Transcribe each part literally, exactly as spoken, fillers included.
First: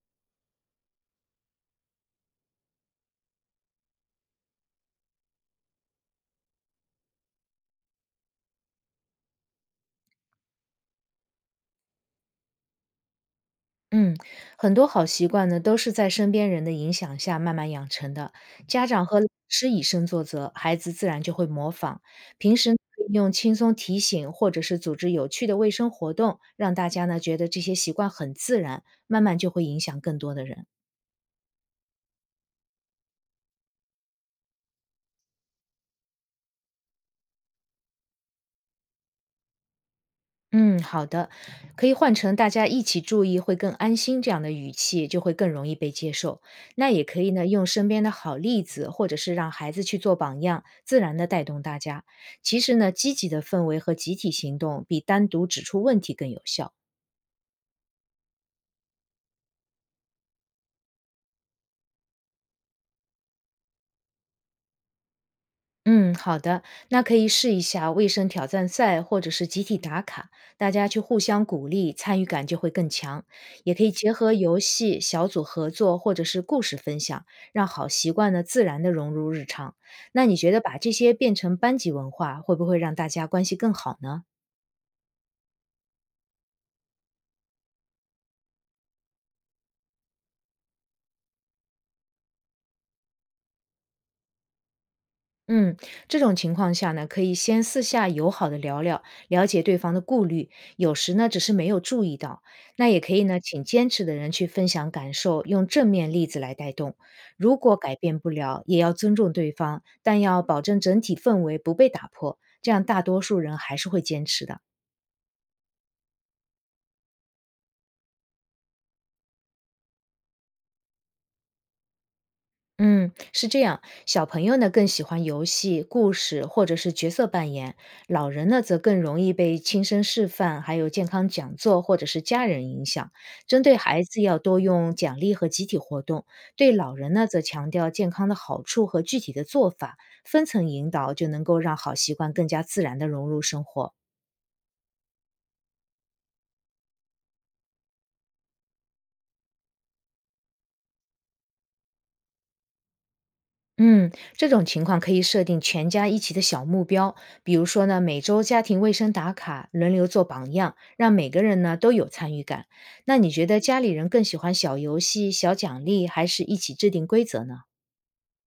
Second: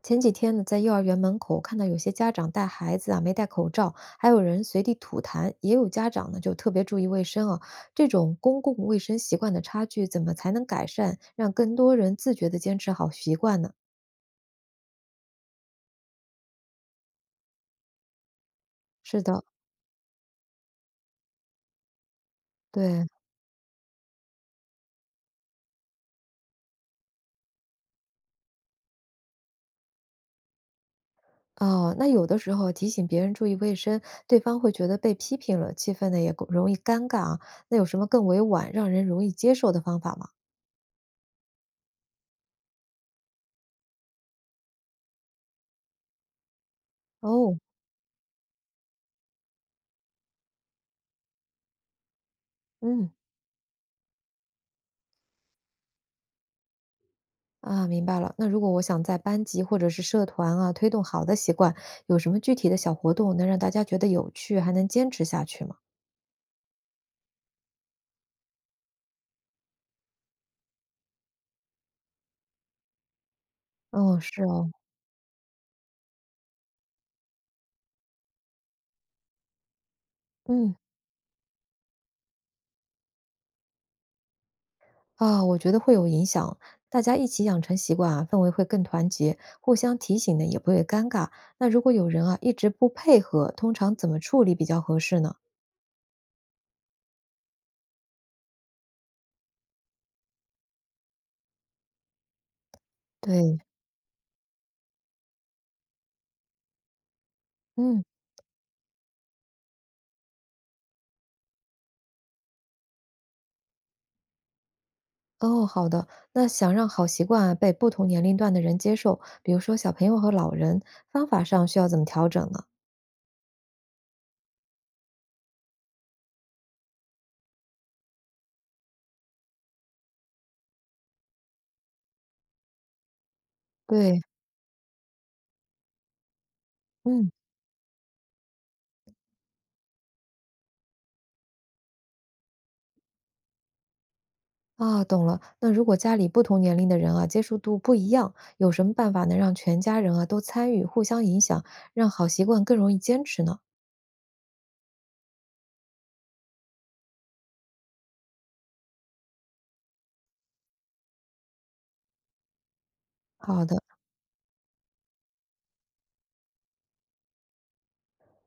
前几天呢，在幼儿园门口看到有些家长带孩子啊没戴口罩，还有人随地吐痰，也有家长呢就特别注意卫生啊。这种公共卫生习惯的差距，怎么才能改善，让更多人自觉的坚持好习惯呢？嗯，很多好习惯呢，都是在身边人的影响下慢慢养成的。家长和是老的，师以身作则，孩子自然就会模仿。平时呢可对，以用轻松提醒，或者是组织有趣的卫生活动，让大家呢觉得这些习惯很自然，慢慢就会影响更多的人。哦，那有的时候提醒别人注意卫生，对方会觉得被批评了，气氛呢也容易尴尬啊。那有什么更委婉、让人容易接受的方法吗？嗯，好的，可以换成大家一起注意会更安心这样的语气，就会更容易被接受。那也可以呢，哦，用身边的好例子，或者是让孩子去做榜样，自然的带动大家。其实呢，嗯。积极的氛围和集体行动比单独指出问题更有效。啊，明白了。那如果我想在班级或者是社团啊，推动好的习惯，有什么具体的小活动能让大家觉得有趣，还能坚持下去吗？嗯，好的，那可以试一下卫生挑战赛或者是集体打卡，大家去互相鼓励，参与感就会更强。也可以结哦，合是游哦，戏、小组合作或者是故事分享，让好习惯呢自然的融入日常。那你觉得嗯，把这些变成班级文化，会不会让大家关系更好呢？啊，我觉得会有影响。大家一起养成习惯啊，氛围会更团结，互相提醒呢也不会尴尬。那如果有人啊一直不配合，通常怎么处理比较合适呢？嗯，这种情况下呢，可以先私下友好的聊聊，了解对方的顾虑，有时呢只是没有注意到。那也可以呢，对，请坚持的人去分享感受，用正面例子来带动。如果改嗯，变不了，也要尊重对方，但要保证整体氛围不被打破，这样大多数人还是会坚持的。哦，好的。那想让好习惯啊被不同年龄段的人接受，比如说小朋友和老人，方法上需要怎么调整呢？嗯，是这样。小朋友呢更喜欢游戏、故事或者是角色扮演，老人呢则更容易被亲身示范、还有健康讲座或者是家人影响。针对孩子对，要多用奖励和集体活动，对老人呢嗯。则强调健康的好处和具体的做法，分层引导就能够让好习惯更加自然的融入生活。啊，懂了。那如果家里不同年龄的人啊，接触度不一样，有什么办法能让全家人啊都参与，互相影响，让好习惯更容易坚持呢？嗯，这种情况可以设定全家一起的小目标，比如说呢，每周家庭卫生打卡，轮流做榜样，让每个人呢都有参与感。那你觉得好的，家里人更喜欢小游戏、小奖励，还是一起制定规则呢？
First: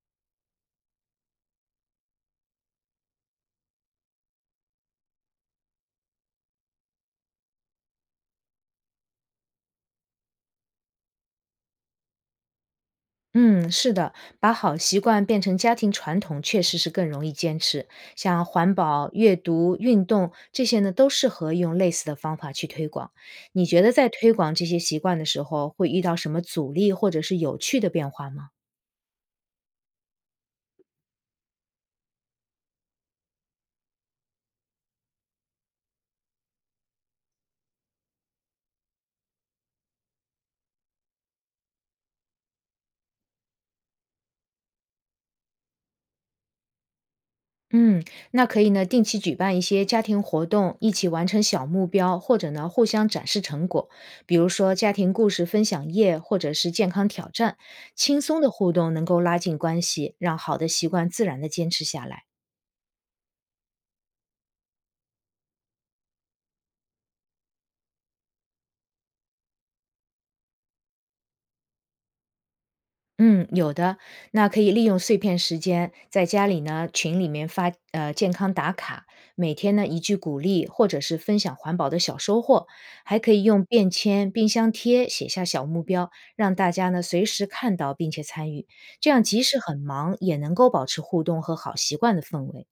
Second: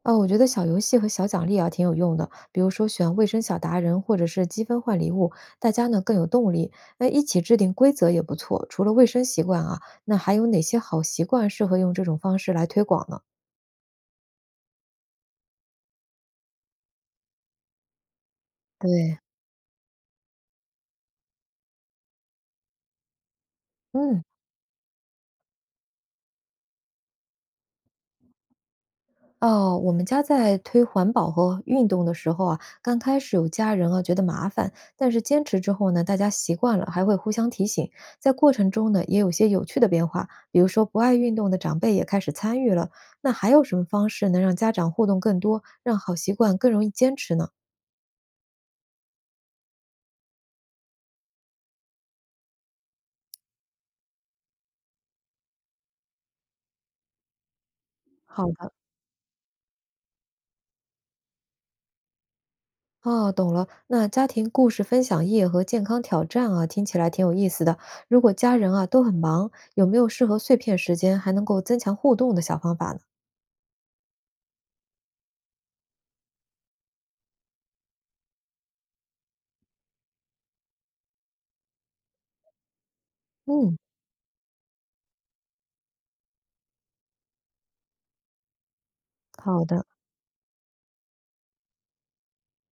啊，我觉得小游戏和小奖励啊挺有用的，比如说选卫生小达人，或者是积分换礼物，大家呢更有动力。那一起制定规则也不错。除了卫生习惯啊，那还有哪些好习惯适合用这种方式来推广呢？嗯，是的，把好习惯变成家庭传统，确实是更容易坚持。像环保、对，阅读、运动这些呢，都适合用类似的方法去推广。你觉得在嗯。推广这些习惯的时候，会遇到什么阻力或者是有趣的变化吗？哦，我们家在推环保和运动的时候啊，刚开始有家人啊觉得麻烦，但是坚持之后呢，大家习惯了，还会互相提醒。在过程中呢，也有些有趣的变化，比如说不爱运动的长辈也开始参与了。那还有什么方式能让家长互动更多，让好习惯更容易坚持呢？嗯，那可以呢，定期举办一些家庭活动，一起完成小目标，或者呢，互相展示成果，比如说家庭故事分享夜，或者是健康挑战，轻松好的的，互动能够拉近关系，让好的习惯自然的坚持下来。哦，懂了。那家庭故事分享夜和健康挑战啊，听起来挺有意思的。如果家人啊都很忙，有没有适合碎片时间还能够增强互动的小方法呢？嗯，有的，那可以利用碎片时间，在家里呢群里面发呃健康打卡，每天呢一句鼓励，或者是分享环保的小收获，还可以用嗯。便签、冰箱贴写下小目标，让大家呢随时看到并且参与，这样即使好很的，忙也能够保持互动和好习惯的氛围。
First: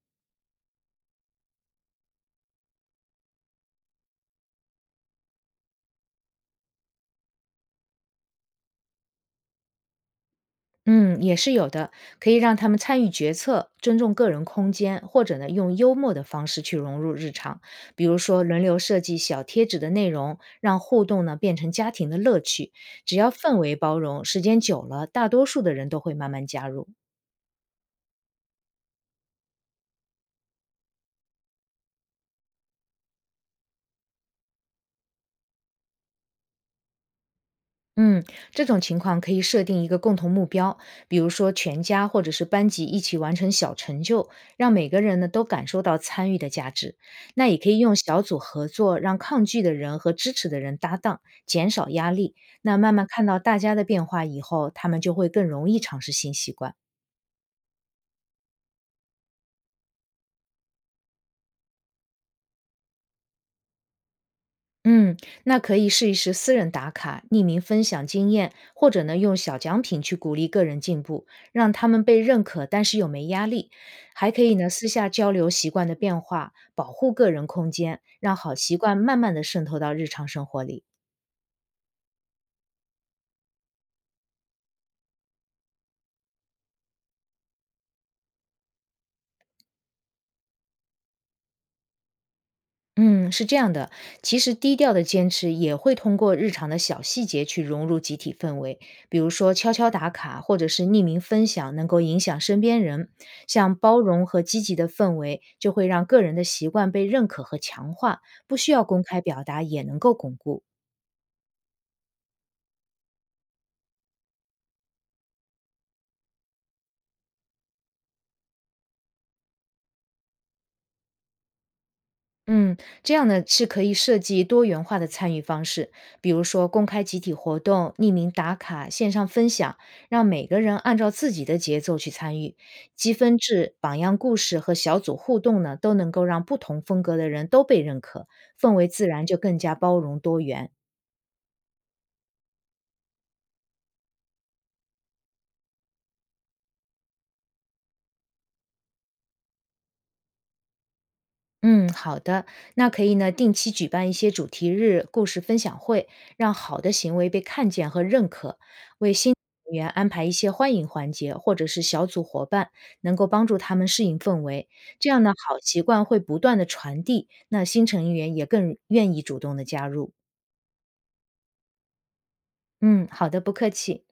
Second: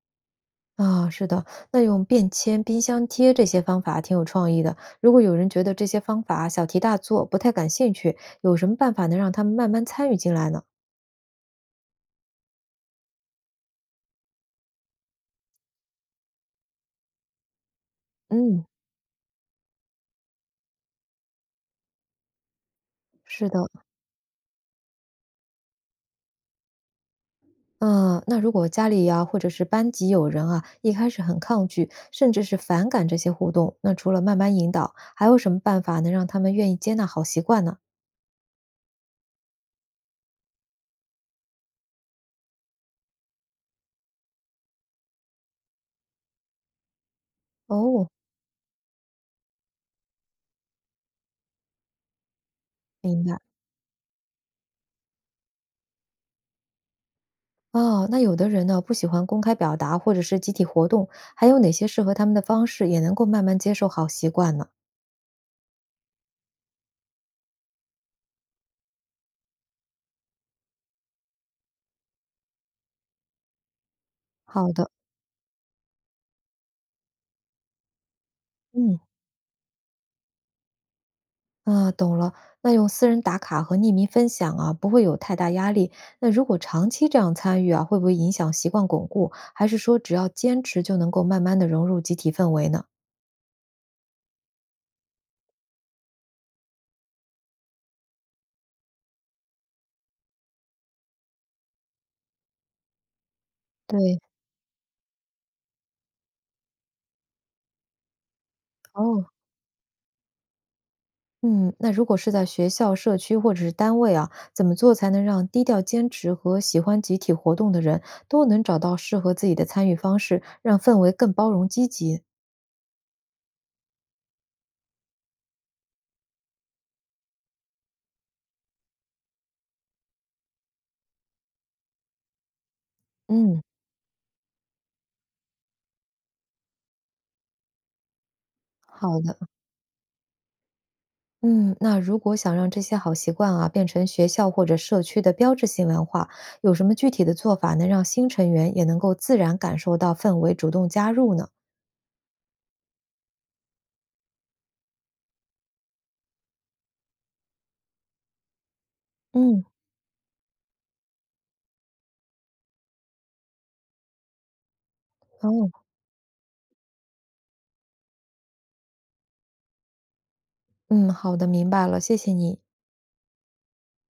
啊，是的，那用便签、冰箱贴这些方法挺有创意的。如果有人觉得这些方法小题大做，不太感兴趣，有什么办法能让他们慢慢参与进来呢？嗯，也是有的，可以让他们参与决策，尊重个人空间，或者呢，用幽默的方式去融入日常，比如说轮嗯，流设计小贴纸的内容，让互动呢变成家庭的乐趣。只要是氛的，围包容，时间久了，大多数的人都会慢慢加入。嗯，那如果家里呀、或者是班级有人啊，一开始很抗拒，甚至是反感这些互动，那除了慢慢引导，还有什么办法能让他们愿意接纳好习惯呢？嗯，这种情况可以设定一个共同目标，比如说全家或者是班级一起完成小成就，让每个人呢都感受到参与的价值。那也可以用哦，小组合作，让抗拒的人和支持的人搭档，减少压力。那慢慢明看白。到大家的变化以后，他们就会更容易尝试新习惯。哦，那有的人呢，不喜欢公开表达或者是集体活动，还有哪些适合他们的方式，也能够慢慢接受好习惯呢？嗯，那可以试一试私人打卡、匿名分享经验，或者呢用小奖品去鼓励个人进步，让他们被认可，但是又没压力。还可以呢好私的，下交流习惯的变化，保护个人空间，让好习惯嗯，慢慢的渗透到日常生活里。啊，懂了。那用私人打卡和匿名分享啊，不会有太大压力。那如果长期这样参与啊，会不会影响习惯巩固？还是说只要坚持就能够慢慢的融入集体氛围呢？嗯，是这样的，其实低调的坚持也会通过日常的小细节去融入集体氛围，比如说悄悄打卡或者是匿名分享，能够影响身边人。像包对，容和积极的氛围，就会让个人的习惯被认可和强化，不需要公开哦。表达也能够巩固。嗯，那如果是在学校、社区或者是单位啊，怎么做才能让低调坚持和喜欢集体活动的人都能找到适合自己的参与方式，让氛围更包容积极？嗯，这样呢是可以设计多元化的参与方式，比如说公开集体活动、匿名打卡、线上分享，让每个人按照自己的节奏去参与。积分嗯，制、榜样故事和小组互动呢，都能够让不同风格的人都被认可，氛围自好然的。就更加包容多元。嗯，那如果想让这些好习惯啊变成学校或者社区的标志性文化，有什么具体的做法能让新成员也能够自然感受到氛围，主动加入呢？嗯，好的，那可以呢定期举办一些主题日、故事分享会，让好的行为被看见和认可。嗯，员安排一些欢迎环节，或者是小组伙伴，能够帮助他们适应氛围。这样呢，好哦，习惯会不断的传递，那新成员也更愿意主动的加入。嗯，好的，明白了，谢谢你。嗯，好的，不客气。